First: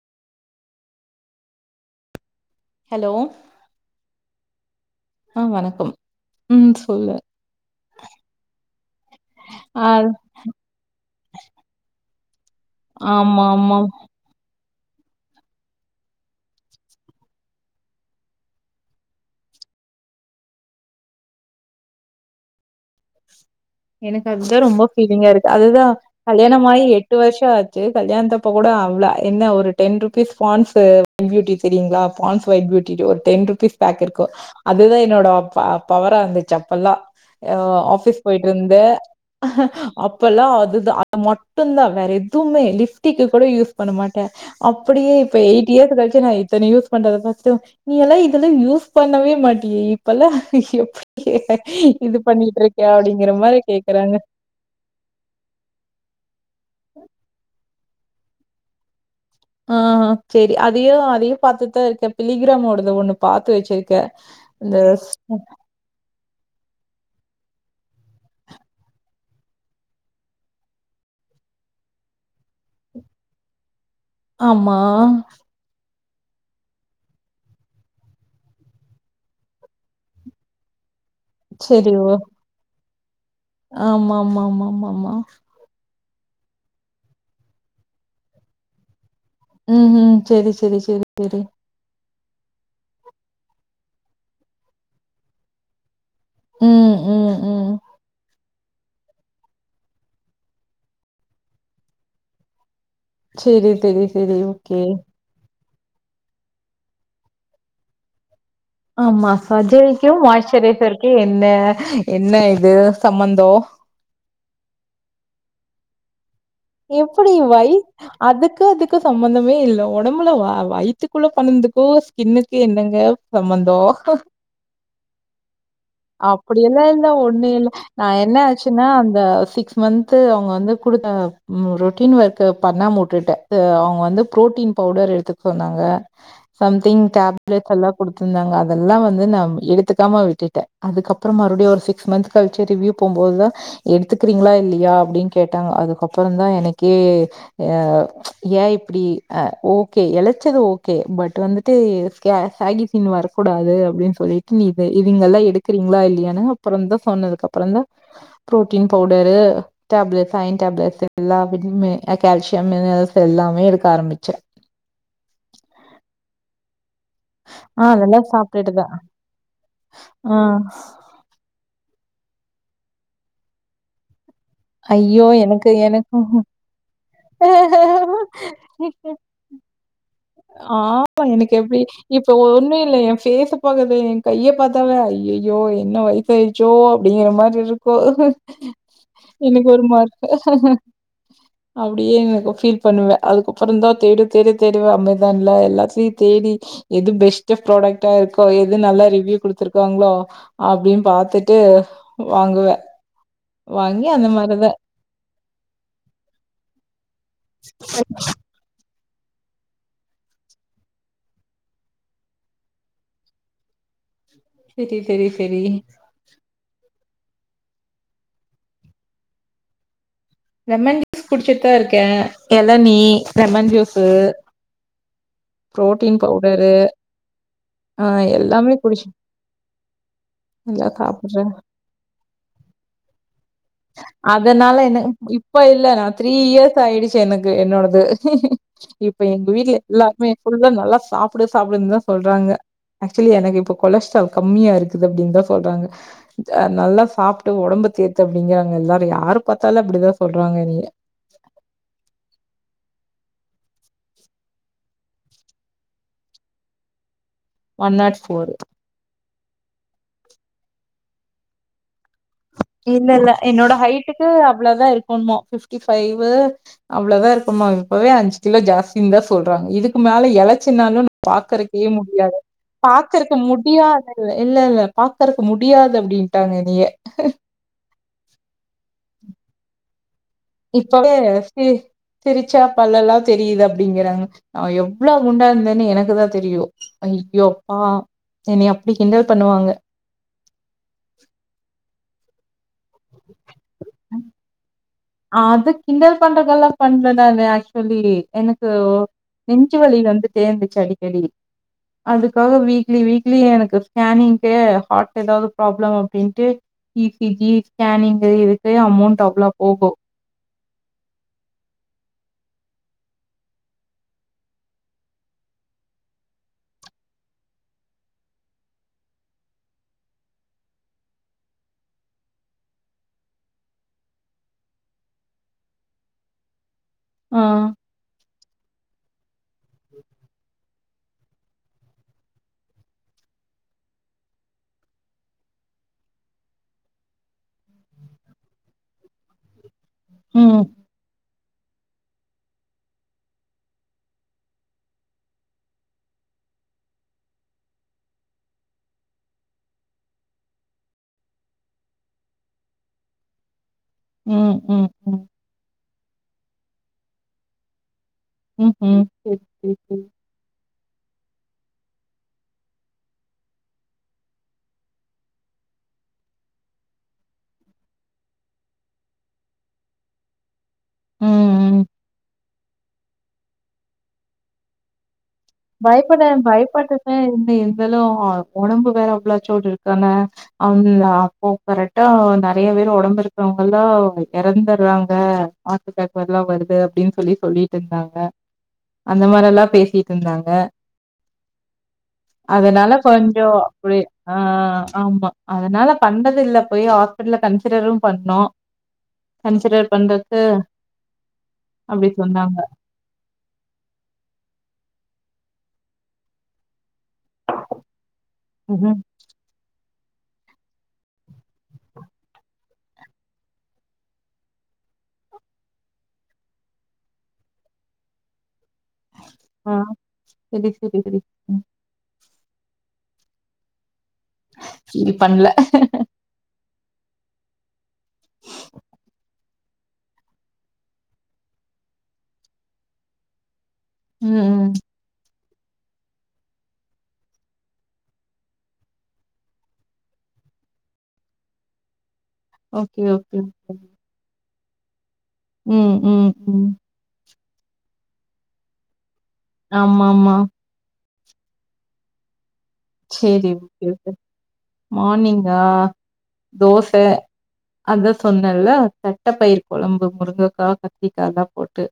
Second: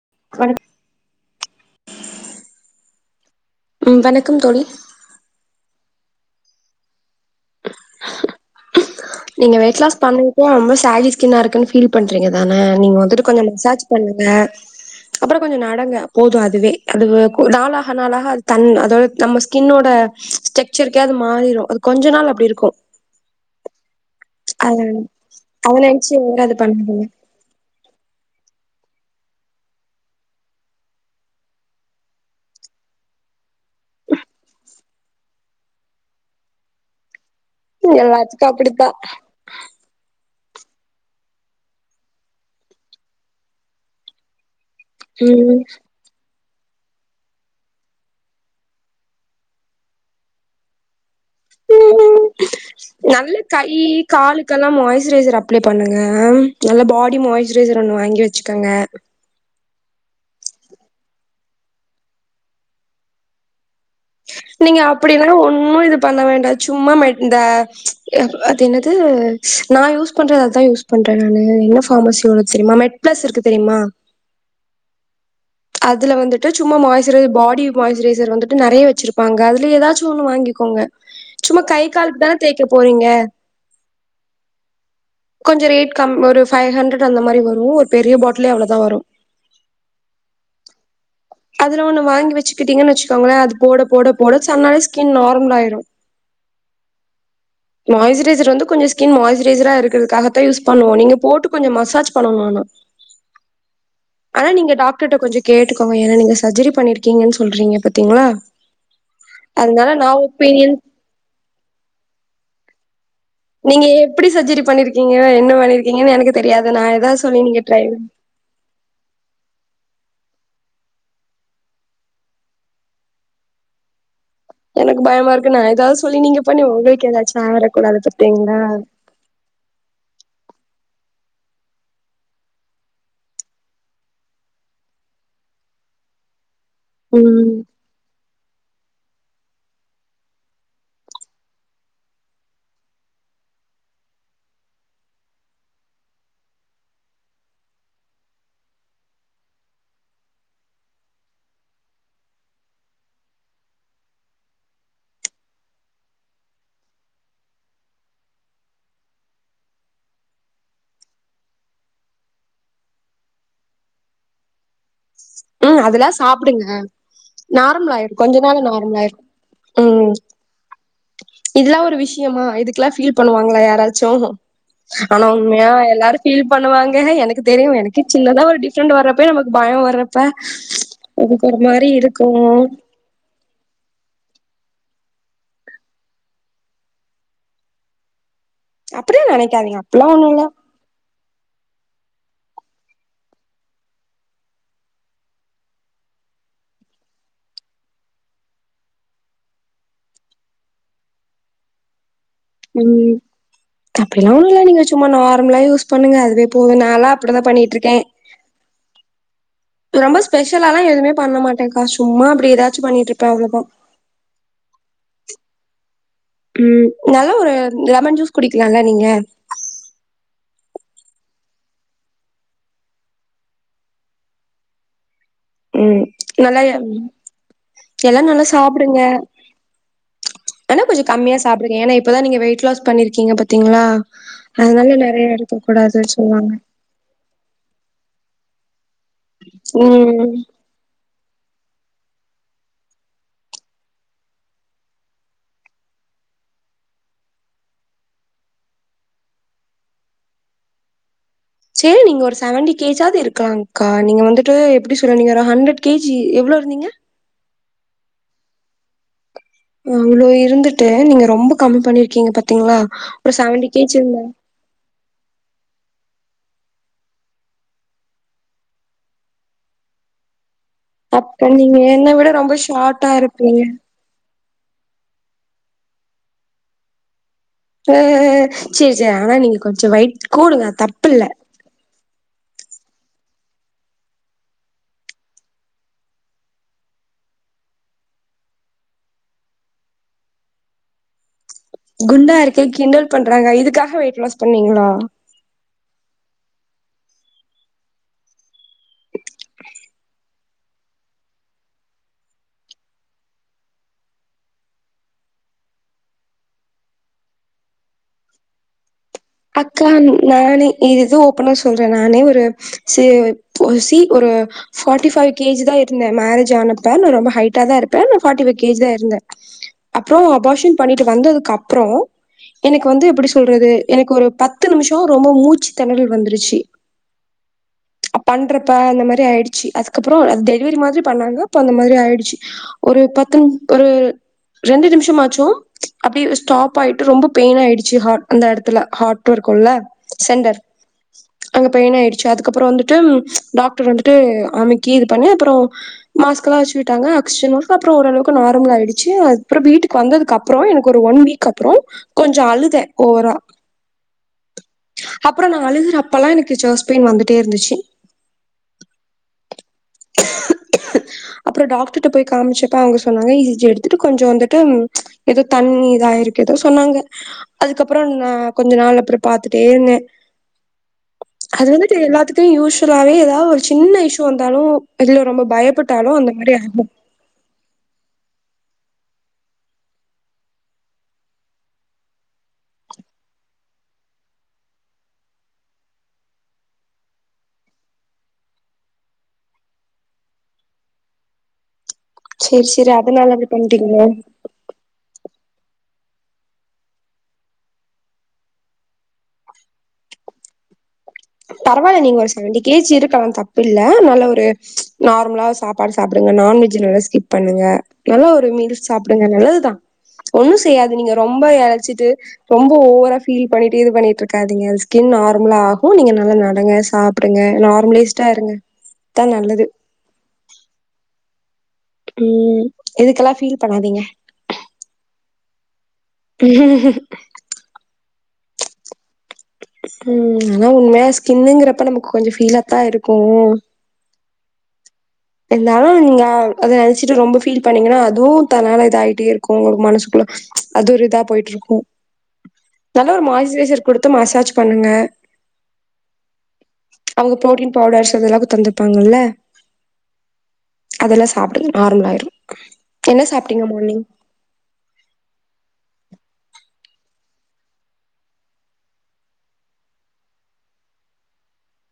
[unintelligible] Hello ம் வணக்கம் தோழி ஆ வணக்கம் ம் சொல்லு நீங்க வெயிட் ஆ லாஸ் பண்ணிட்டு ரொம்ப சாடிஸ்கின்னா இருக்குன் ஃபீல் பண் ஆனா நீங்க வந்துட்டு கொஞ்சொ ஆமா ஆமா மசாஜ் பண்ணுங்க அப்புறம் கொஞ்சம் நடங்க போதும் அதுவே அது நாளாக நாளாக அது தண்ண அதோட நம்ம ஸ்கின்னோட ஸ்ட்ரக்சர்க்கே அது மாறிரும் அது கொஞ்ச நாள் அப்படி இருக்கும் எனக்கு அதுதான் ரொம்ப ஃபீலிங்கா இருக்கு அதுதான் நெனச்சு நீங்க அது கல்யாணமாயி பண்ணாதீங்க எட்டு வருஷம் ஆச்சு கல்யாணத்தை ப்ப கூட அவ்ள என்ன ஒரு டென் ருபீஸ் பான்ஸ் பியூட்டி சரியங்களா பான்ஸ் ஒ் பியூட்டி ஒரு டென் ருபீஸ் பேக் இருக்கும் அதுதான் என்னோட பவரா அந்த அப்பல்லா ஆ் ஆஃபீஸ் போயிட்டு எல்லாத்துக்கு இருந்த அப்டித்தா இப்பல்லாம் அது மட்டும்தான் வேற எதுவுமே லிப்ஸ்டிக் கூட யூஸ் பண்ண மாட்டேன் அப்படியே இப்ப ம் எயிட் இயர்ஸ் கழிச்சு யூஸ் பண்றதம் நீயெல்லாம் இதெல்லாம் யூஸ் பண்ணவே மாட்டியே இப்பல்லாம் எப்படி இது பண்ணிட்டு இருக்கே அப்படி நல்ல கை காலுக்கெல்லாம் மாயஸ்சுரைசர் அப்ளை பண்ணுங்க நல்ல பாடி மாய்ஸச்சரை ஒண்ணு வாங்கி வச்சுக்கோங்க ஆஹ்ஹ் சரி அதையும் அதையும் பார்த்துதான் இருக்கேன் பிலிகிராமோடத ஒண்ணு பாத்து வச்சிருக்கேன் நீங்க அப்படினா ஒன்னும் இது பண்ண வேண்டாம் சும்மா ம இந்த அது என்னது நான் யூஸ் பண்றது அதுதான் யூஸ் பண்றேன் நானு என்ன பார்மஸிஸ்ட்வ தெரியுமா மெட் பிளஸ் இருக்கு தெரியுமா ஆமா அதில வந்துட்டு சும்மா மாய்சஸ்சுரைர் பாடி மாயஸ்சுரரைசர் வந்துட்டு நிறைய வச்சுருப்பாங்க அதுல ஏதாச்சும் ஒன்னு வாங்கிக்கோங்க சும்மா கை காலுக்கு தானே தேய்க் போறீங்க ஆமா ஆமா ஆமா ஆமா ஆமா கொஞ்சோ ரேட் கம் ஒரு பைவ்ஹண்ரட் அந்த மாதிரி வரும் ஒரு பெரிய பாட்லே அவ்வளோதான் வரும் ம் உம் சரி சரி சரி அதுல ஒண்ணு வாங்கி வச்சுக்கிட்டீங்கன்னு வச்சுங்கோங்களே அது போட போட போட சன்னாலே ஸ்கின் நார்மல் ஆயிரும் ம் ம் ம் மாயஸ்சுரைசர் வந்து கொஞ்சம் ஸ்கின் மாயஸ்சரைஸரா இருக்கிறதுக்காகதான் யூஸ் பண்ணுவோம் நீங்க போட்டு கொஞ்சம் மசாஜ் பண்ணனும்னுஆனா சரி சரி சரி ஓகே கேட்டுக்கோ ஏங்க சர்ஜரி பண்ணிருக்கீங்கன்னு சொல்றீங்க பாத்தீங்களா ஆமா அதனால நா சஜைக்கும் ஒப்பீனியன் மாய்ஸரைசர்க்கும் என்ன என்ன இது சம்பந்தோ நீங்க எப்படி சர்ஜரி பண்ணிருக்கீங்க என்ன வேலை எங்க எனக்கு தெரியாது நா ஏதாவது எப்படி சொல்லி நீங்க வாய் ட்ரை அதுக்கு அதுக்கு சம்பந்தமே இல்லை உடம்புல வயித்துக்குள்ள பண்ணதுக்கும் ஸ்கின்னுக்கு என்னங்க சம்பந்தம் எனக்கு பயமா இருக்கு நா ஏதாவது சொல்லி நீங்க பண்ணி அப்படியெல்லாம் உங்களுக்கு இருந்தா ஏதாச்சு ஒண்ணும் இல்லை ஆயிரக்கூடாது நான் என்ன பாத்தீங்களா ஆச்சுன்னா அந்த சிக்ஸ் மந்த்து அவங்க வந்து குடுத்தாங்க ரொட்டீன் ஒர்க்க பண்ணாம உட்டுட்டேன் அவங்க வந்து புரோட்டீன் பவுடர் எடுத்துக்க சொன்னாங்க சம்திங் ம் டேப்லெட் எல்லா குடுத்துருந்தாங்க அதெல்லாம் வந்து நான் எடுத்துக்காம விட்டுட்டேன் அதுக்கப்புறம் மறுபடியும் ஒரு சிக்ஸ் மந்த் கழிச்சு ரிவியூ போகும்போதுதான் எடுத்துக்கிறீங்களா இல்லையா அப்படின்னு கேட்டாங்க அதுக்கப் பறம தான் எனக்கே ஏன் இப்படி ஓகே இழச்சது ஓகே பட் வந்துட்டு சேகிஸ்கின் வரக்கூடாது அப்படின்னு சொல்லிட்டு இங்கல்லாம் எடுக்கறீங்களா இல்லையானனு அப்புறம் தான் சொன்னதுக்குப்புற தான் புரோட்டீன் பவுடரு அயன் டேப்லட் எல்லா [unintelligible] கால்சியம் மினரல்ஸ் எல்லாமே எடுக்க ஆரம்பிச்சேன் ஹம் அதெல்லாம் சாப்பிடுங்க ஆ நார்மல் ஆயிரும் அதெல்லா கொஞ்ச நாள் சாப்ட்டுட்டுதா நார்மல் ஆயிரும் உம் ஆ இதெல்லாம் ஒரு விஷயமா இதுக்கெல்லாம் ஃபீல் பண்ணுவாங்களா யாராச்சும் ஐயோ! ஆனா எனக்கு உண்மையா எல்லாரும் எனக்கும் ஃபீல் பண்ணுவாங்க எனக்கு தெரியும் எனக்கே சின்னதா ஒரு டிஃப்ரெண்ட் வர்றப்பய நமக்கு பயம் வர்ற ஆமா எனக்கு எப்படி இப்ப இருக்கு ஒண்ணும் இல்லை என் பேஷ்ச பாகுதே கையப்பாத்தாவே ஐயோ என்ன வயசு ஆயிச்சோ அப்படிங்கிற மாதிரி இருக்கு அப்படியா நினைக்காதீங்க அப்பல்லாம் ஒண்ணும் இல்ல அப்படியே எனக்கு ஃபீல் பண்ணுவேன் அதுக்கப்பறம் தான் தேடு தேடு தேவ அமே சான்ல எல்லாத்தையும் தேடி எது பெஸ்ட் பிராடக்ட்டா இருக்கோ எது நல்லா ரிவ்யூ குடுத்துருக்காங்களோ அப்படின்னு பாத்துட்டு வாங்குவேன். உம் வாங்கி அந்த அப்படிலாம் ஒண்ணும் மாரி இல்ல தான் நீங்க சும்மா நார்மலா யூஸ் பண்ணுங்க அதுவே போதும் நாலாம் அப்படிதான் பண்ணிட்டு இருக்கேன் ரொம்ப ஸ்பெஷலாலாம் எதுவுமே பண்ண மாட்டேகா சும்மா அப்படி ஏதாச்சும் பண்ணிட்டு இருப்பேன் அவ்ளோதான் சரி சரி சரி உம் நல்ல ஒரு லெமன் ஜூஸ் குடிக்கலாம்ல நீங்க லெமன் ஜூஸ் குடிச்சிட்டுதான் இருக்கேன் இளநி லெமன் ஜூஸ்ஸீ உம் நல்லா எ ஆ எல்லாம் நல்லா எல்லாமே சாப்படுங்க குடிச்சு ஆனா எல்லாம் கொஞ்ச கம்மியா சாப்பிடுறேன் சாப்படுங்க ஏன்னா இப்பதான் நீங்க வெயிட் லாஸ் பண்ணிருக்கீங்க பத் அதனால என்ன இ இப்ப இல்ல கூடாதுன்னு நான் த்ரீ சொல்லுவாங்க இயர்ஸ் ஆயிடுச்சு எனக்கு என்னோடது இப்ப எங்க வீட்டு்ல எல்லாருமே ம் ஃபுல்லா நல்லா சாப்படு சாப்படுனு தான் சொல்றாங்க ஆக்சுவலி எனக்கு இப்ப கொலஸ்ட்ரால் கம்மியா இருக்குது அப்டின்னுதான் சொல்றாங்க நல்லா சாப்ட்டு ஒடம்பு தேத்து அப்டிங்கிறாங்க எல்லாரும் யாரு பாத்தாலும் அப்படிதான் சொல்றாங்க எனைய சரி நீங்க ஒரு செவன்டி கேஜாவது இருக்கலாம்க்கா நீங்க வந்துட்டு எப்படி சொல்லு நீங்க ஒரு ஹண்ட்ரட் கேஜி எவ்ளோ இருந்தீங்க ஒன் நாட் ஃபோர் அவ்ளோ இருந்துட்டு நீங்க ரொம்ப கம்மி பண்ணி இல்ல இல்ல என்னோட இருந்தே ஹைட்டுக்கு அவ்ளோதான் இருக்கணும்மா பிப்ட்டி ஃபைவ் வு அவ்ளோதான் இருக்கனுமா இப்பவே அஞ்சு கிலோ ஜாஸ்தினு தான் சொல்றாங்க இதுக்கு மேல எலச் சின்னாலும் நா அப்ப நீங்க பாக்கறக்கே என்ன விட முடியாது ரொம்ப ஷார்ட்டா பாக்கறக்க இருப்பீங்க முடியாதல்ல இல்ல இல்ல பாக்கறக்க முடியாது அப்டின்ட்டாங்க எந்நீய அசரி சரி ஆனா நீங்க கொஞ்சம் வைட் கூடுங்க இப்பவே தப்பில்ல சி சிரிச்சா பல்லெல்லா தெரியுது அப்டிங்கிறாங்க நா எவ்ளோ குண்டா இருந்தேன்னு எனக்குதா தெரியு ஐயோ அப்பா என்னைய அப்டி கிண்டல் பண்ணுவாங்க குண்டா இருக்கே கிண்டல் பண்றாங்க இதுக்காக வெயிட் லாஸ் பண்ணீங்களா அது கிண்டல் பண்றதெல்லா பண்றதான ஆக்ஸ்வலி எனக்கு நெஞ்சுவலி வந்து ட்டே இருந்துச்சு அடிக்கடி அதுக்காக வீக்லி வீக்லி எனக்கு ஸ்கேனிங்கே ஹார்ட் எதாவது ப்ராப்ளம் அப்டின்ட்டு இ சி ஜி ஸ்கேனிங்கு இதுக்கே அமோண்ட் டபுள்லா போகு அக்கா நானே இது இது ஓப்பனா சொல்றே நானே ஒரு சே ஒரு சி ஒரு ஃபாட்டி ஃபைவ் கேஜிதா இருந்த மேரேஜ் ஆனப்ப நா ரொம்ப ஹைட்டாதா இருப்ப நா ஃபாட்டி ஃபைவ் கேஜிதா இருந்த அப்றோ அபாஷன் பண்ணிட்டு வந்ததுக்கு அப்பறோ எனக்கு வந்து எப்டி சொல்றது எனக்கு ஒரு பத்து நிமிஷோ ரொம்ப மூச்சு தெணறல் வந்துருச்சு ஆ. பண்றப்ப அந்த மாரி ஆயிடுச்சு அதுக்கப்பறோ அது டெலிவரி மாதிரி பண்ணாங்க அப்ப அந்த மாதிரி ஆயிடுச்சு ஒரு பத்து ஒரு ரெண்டு நிமிஷமாச்சு அப்டே ஸ்டாப் ஆயிட்டு ரொம்ப பெயின் ஆயிடுச்சு ஹாட் அந்த எடத் த்துல ஹார்ட்டு இருக்குல்ல சென்தர் ம். அங்க பெயின் ஆயிடுச்சு அதுக்கப்பறோ வந்துட்டு டாக்டர் வந்துட்டு அமிக்கி இது பண்ணி அப்பறோ மாஸ்க்கு எல்லா வச்சி விட்டாங்க அக்சிஜன்லா அப்பறோ ஓரளவுக்கு நார்மல் ஆயிடுச்சி அதுக்கப்பறோ வீட்டுக்கு வந்ததுக் அப்பறோ எனக்கு ஒரு ஒன் வீக் அப்பறோ கொஞ்சோ அழுத ஓவரா ம். ம். ம். அப்பறோ நா அழுது அப்பல்லா எனக்கு ஜெஸ் பெயின் வந்துட்டே இருந்துச்சி ம்ஹ்ம். சரி, சரி, சரி. அப்பறோ டாக்டர்ட்ட போய் காம்ச்சப்ப அவுங்க சொன்னாங்க இ சி ஜி எடுத்துட்டு கொஞ்சோ வந்துட்டு எதோ தண்ணீ இதாயிருக்கு எதோ சொன்னாங்க அதுக்கப்பறோ நா கொஞ்ச நாள் அப்பறோ பாத்துட்டே இருந்தே ம். அது ம். வந்துட்டு எல்லாத்துக்கு யூஸ்வலாவே எ எதா ஒரு சின்ன இஸ்ஸு வந்தாலு வெளில ரொம்ப பயப்பட்டாலு பயப்பட அந்த மாரி ஆகு பயப்பட்டுடா எப்டி இருந்தாலு ஒடம்பு அவ்ளா சோடு இருக்கான [inaudible] அப்போ கரெட்டா நெறைய பேரு ஒடம்பு இருக்கறவங்கெல்லா எறந்தர்றாங்க ஹாட் அட்டேக் எல்லா வருது அப்டின் சொல்லி சொல்லீட்ருந்தாங்க அந்த மாரியெல்லா பேசீட் ருந்தாங்க சேரி அதனால சேரி கொஞ்சோ அப்டி பண்றீங்களோ ஆ ஆமா அதனால பண்ணதுல்ல போய் ஹாஸ்பிட்டல்ல கன்சிடரு பண்ணோ கன்சிடர் பண்றது பரவால்ல நீங்க ஒரு செவன்டி கே ஜி இருக்கலா தப்பு இல்ல நல்ல ஒரு நார் மலா சாப்பாடு சாப்புடுங்க நான்வெஜ் நல்லா கிப் பண்ணுங்க நல்லா ஒரு மீல்ஸ் ம்ஹ்ம். சாப்புடுங்க நல்லதுதா ஒன்னு செய்யாது நீங்க ரொம்ப எளைச்சிட்டு ரொம்ப ஓவரா ஃபீல் பண்ணிட்டு இது பண்ணிட்டு இருக்காதீங்க இது ஸ்கின் நார்ம்லா ஓ நீங்க நல்லா நடங்க சாப்புடுங்க நார்மலேஸ்ட்டாருங்க ஆ சரி சரி சரி ம் உம் இதுக்கெல்லா ஃபீல் பண்ணாதீங்க ஃபீல் பண்ல உம் ஆனா உண்மையா ஸ்கின்னுங்கிறப்ப நமக்கு கொஞ்சோ ஃபீலாத்தா இருக்கும் ம் ம் இருந்தாலு நீங்க அத நெனைச்சிட்டு ரொம்ப ஃபீல் பண்ணீங்கன்னா அதுவு தன்னால இதா ஆயிட்டே இருக்கோ உங்களுக்கு மனசுக்குள்ள அது ஒரு இதா போயிட்டு இருக்கோ ஓகே, நல்ல ஒரு ஓகே, மாய்சுரைசர் குடுத்து மசாஜ் பண்ணுங்க உம் உம் உம் அவங்க புரோட்டீன் பவுடர்ஸ் அதெல்லாக்கோ தந்துருப்பாங்கல்ல ஆமா ஆமா அதெல்லா சாப்புடுங்க நார்மல் ஆயிரு செரி ஓகே ஓகே மார்னிங்கா தோச அதா சொன்னல்ல தட்டப்பயிர் கொழம்பு முருங்கைக்கா கத்திரிக்காலா போட்டு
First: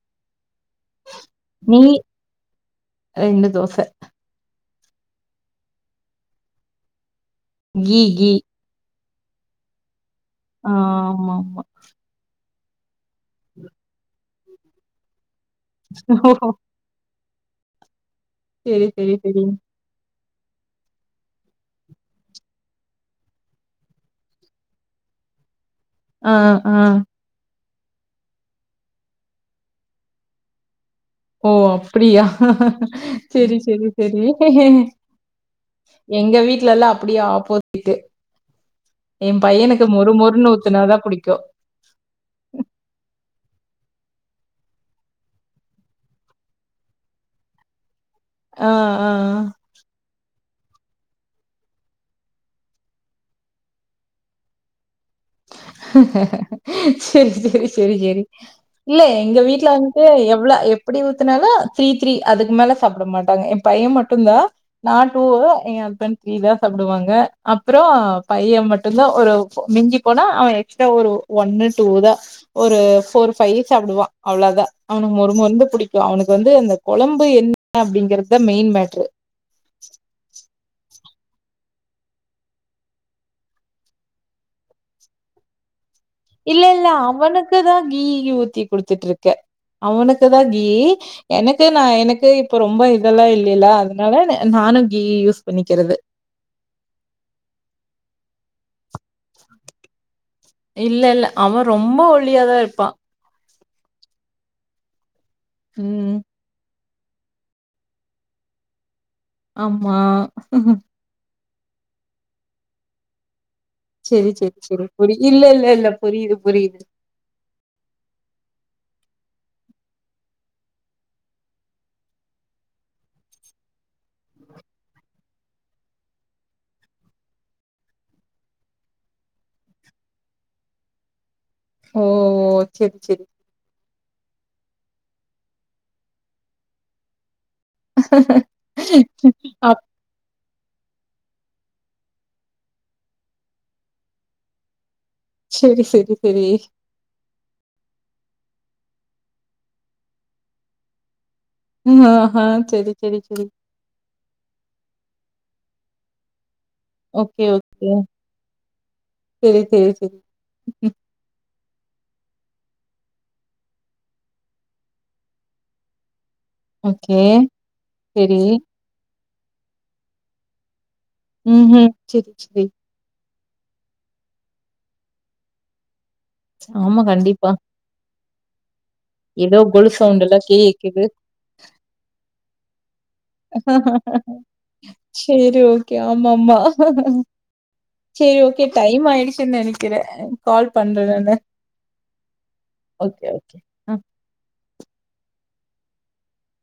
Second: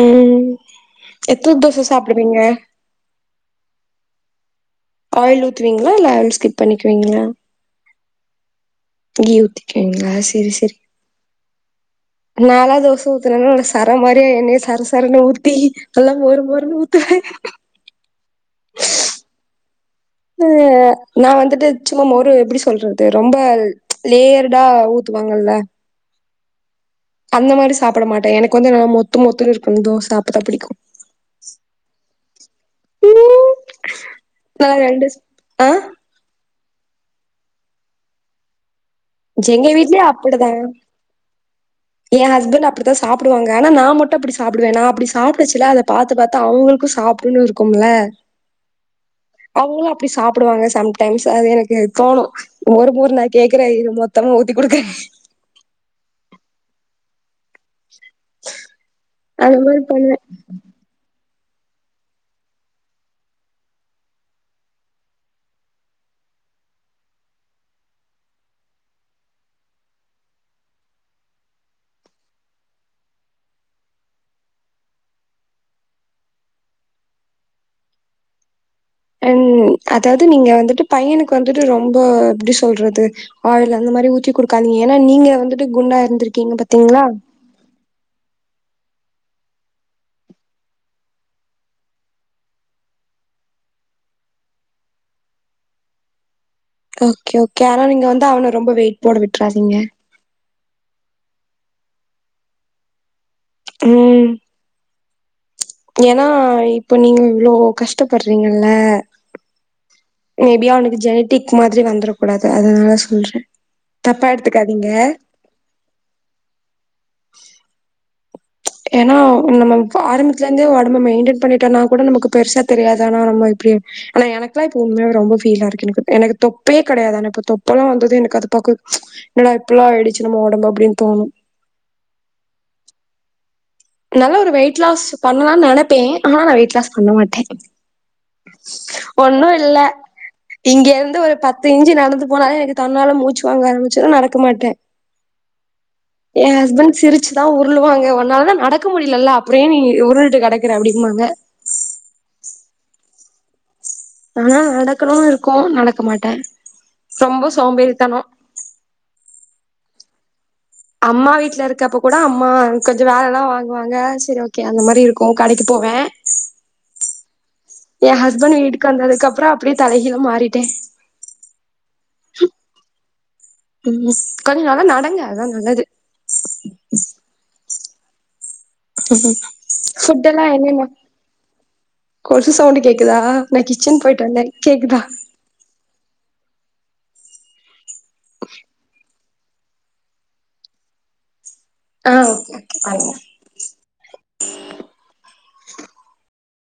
உம் எத்தன தோச சாப்பிடுவீங்க ரெண்டு தோச ஆயில் ஊத்துவீங்களா இல்ல அது ஸ்கிப் பண்ணிக்குவீங்களா கீ கீ கீ ஊத்திக்கிவீங்களா ஆஹ் ஆமா ஆமா நாலா தோச ஊத்துறேனு சரம் மாரி அப்டே எண்ணைய சர சரனு ஊத் தி நல்லா மொறு ஓ! மொறுனு ஊத்துவே சரி, சரி, சரி. ஆ வந்து நா வந்துட்டு சும்மா மொறு எப்படி சொல்றது ரொம்ப லேயர்டா ஊத்துவாங்கல்ல ஆஹ் ஆஹ் அந்த மாரி சாப்பிட மாட்டே எனக்கு வந்து நல்லா மொத்து மொத்துன்னு இருக்கனு தோச அப்பதா பிடிக்கோ ஓ அப்டியா செரி செரி செரி நல்லா ரெண்டு ஆ எங்க வீட்லல்லாம் அப்டியா போத்திட்டு எங்க வீட்லயூ அப்டிதா தான் புடிக்கும். என் ஹஸ்பண்ட் அப்டிதா சாப் சாப்டுவாங்க ஆனா நா மட்டு அப்டி சாப்டுவே நா அப்டி சாப்டுச்சல அத பாத்து பாத்து அவுங்களுக்கும் சாப்டுனும்ன்னு இருக்கும்ல ஆஹ் ஆஹ் சாப்டுவாங்க சம்டைம்ஸ் அது எனக்கு தோணு மொறு மொறு நா கேக்குற மொத்தமா ஊத்திக் குடுக்குற செரி செரி செரி செரி இல்ல எங்க அந்த வீட்ல மாரி வந்து பண்ணுவேன். எவ்ளோ எப்டி ஊத்துனாலு த்ரீ த்ரீ அதுக்கு மேல சாப்ட மாட்டாங்க என் பையன் மட்டும் தா நா டூ என் ஹஸ்பண்ட் த்ரீ தா சாப்டுவாங்க அப்புறோ பையன் மட்டும் தா ஒரு மிஞ்சி போனா அவே எக்ஸ்ட்ரா ஒரு ஒன்னு டூ தா ஒரு ஃபோர் ஃபைவ்வு சாப்டுவா அவ்ளோ தா அவனுக்கு மொறு மொறுனு புடிக்கோ அவுனுக்கு வந்து அந்த கொழம்பு என்ன அப்டிங்கிறதுதா மெயின் மேட் அன் அதாது நீங்க வந்துட்டு பையனுக்கு வந்துட்டு ரொம்ப எப்டி சொல்றது ஆயில் அந்த மாரி ஊத்தி குடுக்காதீங்க ஏன்னா நீங்க வந்துட்டு குண்டா இருந்திருக்கீங்க இல்ல இல்ல பாத்தீங்களா? அவனுக்கு தா கீயி ஊத்தி குடுத்துட்டு இருக்கே அவனுக்குதா கீ எனக்கு நா எனக்கு இப்ப ரொம்ப இதெல்லா இல்லல அதுனால நானும் கீ யூஸ் பண்ணிக்கிறது ஓகே ஓகே ஆனா நீங்க வந்து அவன ரொம்ப வெயிட் போட விட்றாதீங்க. இல்ல இல்ல அவன் ரொம்போ ஒள்ளியாதா இருப்பான் உம் ம் ஏன்னா இப்ப நீங்க இவ்ளோ கஷ்டபற்றீங்கல்ல ஆமா ஹா ஜெனிடிக் மாதிரி வந்துட கூடாது அதுனால சொல்றேன் செரி செரி செரி புரிது இல்ல இல்ல இல்ல புரியுது புரியுது ஏன்னா நம்ம ஆரம்பத்துலேருந்தே உடம்ப மெயின்டெய்ன் பண்ணிட்டோனா கூட நமக்கு பெருசா தெரியாது ஆனா நம்ம இப்டி ஆனா எனக்குலாம் இப்போ உண்மையாவே ரொம்ப ஃபீலா இருக்கு எனக்கு எனக்கு தொப்பயே கிடயாது ஆனா இப்ப தொப்பலலாம் வந்ததூ எனக்கு அது பாக்கவூம் என்னடா இப்பிடிலாம் ஆயிடுச்சு நம்ம ஒடம்பு அப்டின்னு தோணும் ஓ செரி செரி நல்லா ஒரு வெயிட் லாஸ் பண்ணலாம்னு நெனப்பேன் ஆனா நான் வெயிட் லாஸ் பண்ண மாட்டேன் அ இங்க இருந்து ஒரு பத்து இஞ்சி நடந்து போனாலே எனக்கு தன்னால மூச்சு வாங்க ஆரம்பிச்சிடூம் நடக்க மாட்டேன் செரி செரி செரி ச்சி தான் உருளுவாங்க உன்னால நடக் நடக்க முடிலல்ல அப்புறோம் ஏன் நீ உருண்டுட்டு கிடக்கற அப்டிங்குவாங்க ஆஹ் ஆஹ் செரி செரி செரி ஆனா நடக்கணும்னு இருக்கூம் நடக்க மாட்டன் ஓக்கே ஓக்கே செரி செரி [unintelligible] அம்மா வீட்ல இருக் இந்தா இப்ப கூட அம்மா கொஞ்சம் வேலைலா வாங்குவாங்க சரி ஓகே அந்த மாரி இருக்கோ கடைக்கு போவே கே என் ஹஸ்பண்ட் வீட்டுக்கு வந்ததுக்கு அப் அப்புறம் அப்படியே தலைகில மாறிட்டேன் ம் ம் செரி செரி ம் கொஞ்ச நல்லா நடங்க அதா நல்லது ஆமா கண்டிப்பா ஏதோ கொலூசு ஃபுட் சவுண்டெலா கேக்குது கொலூசு சவுண்டு கேக் சேரி ஓகே ஆமா ஆமா சேரி ஓகே டைம் ஆயிடுச்சுன்னு நெனைக்குறே கால் பண்ற நானு ஆ ஓகே ஓகே [unintelligible]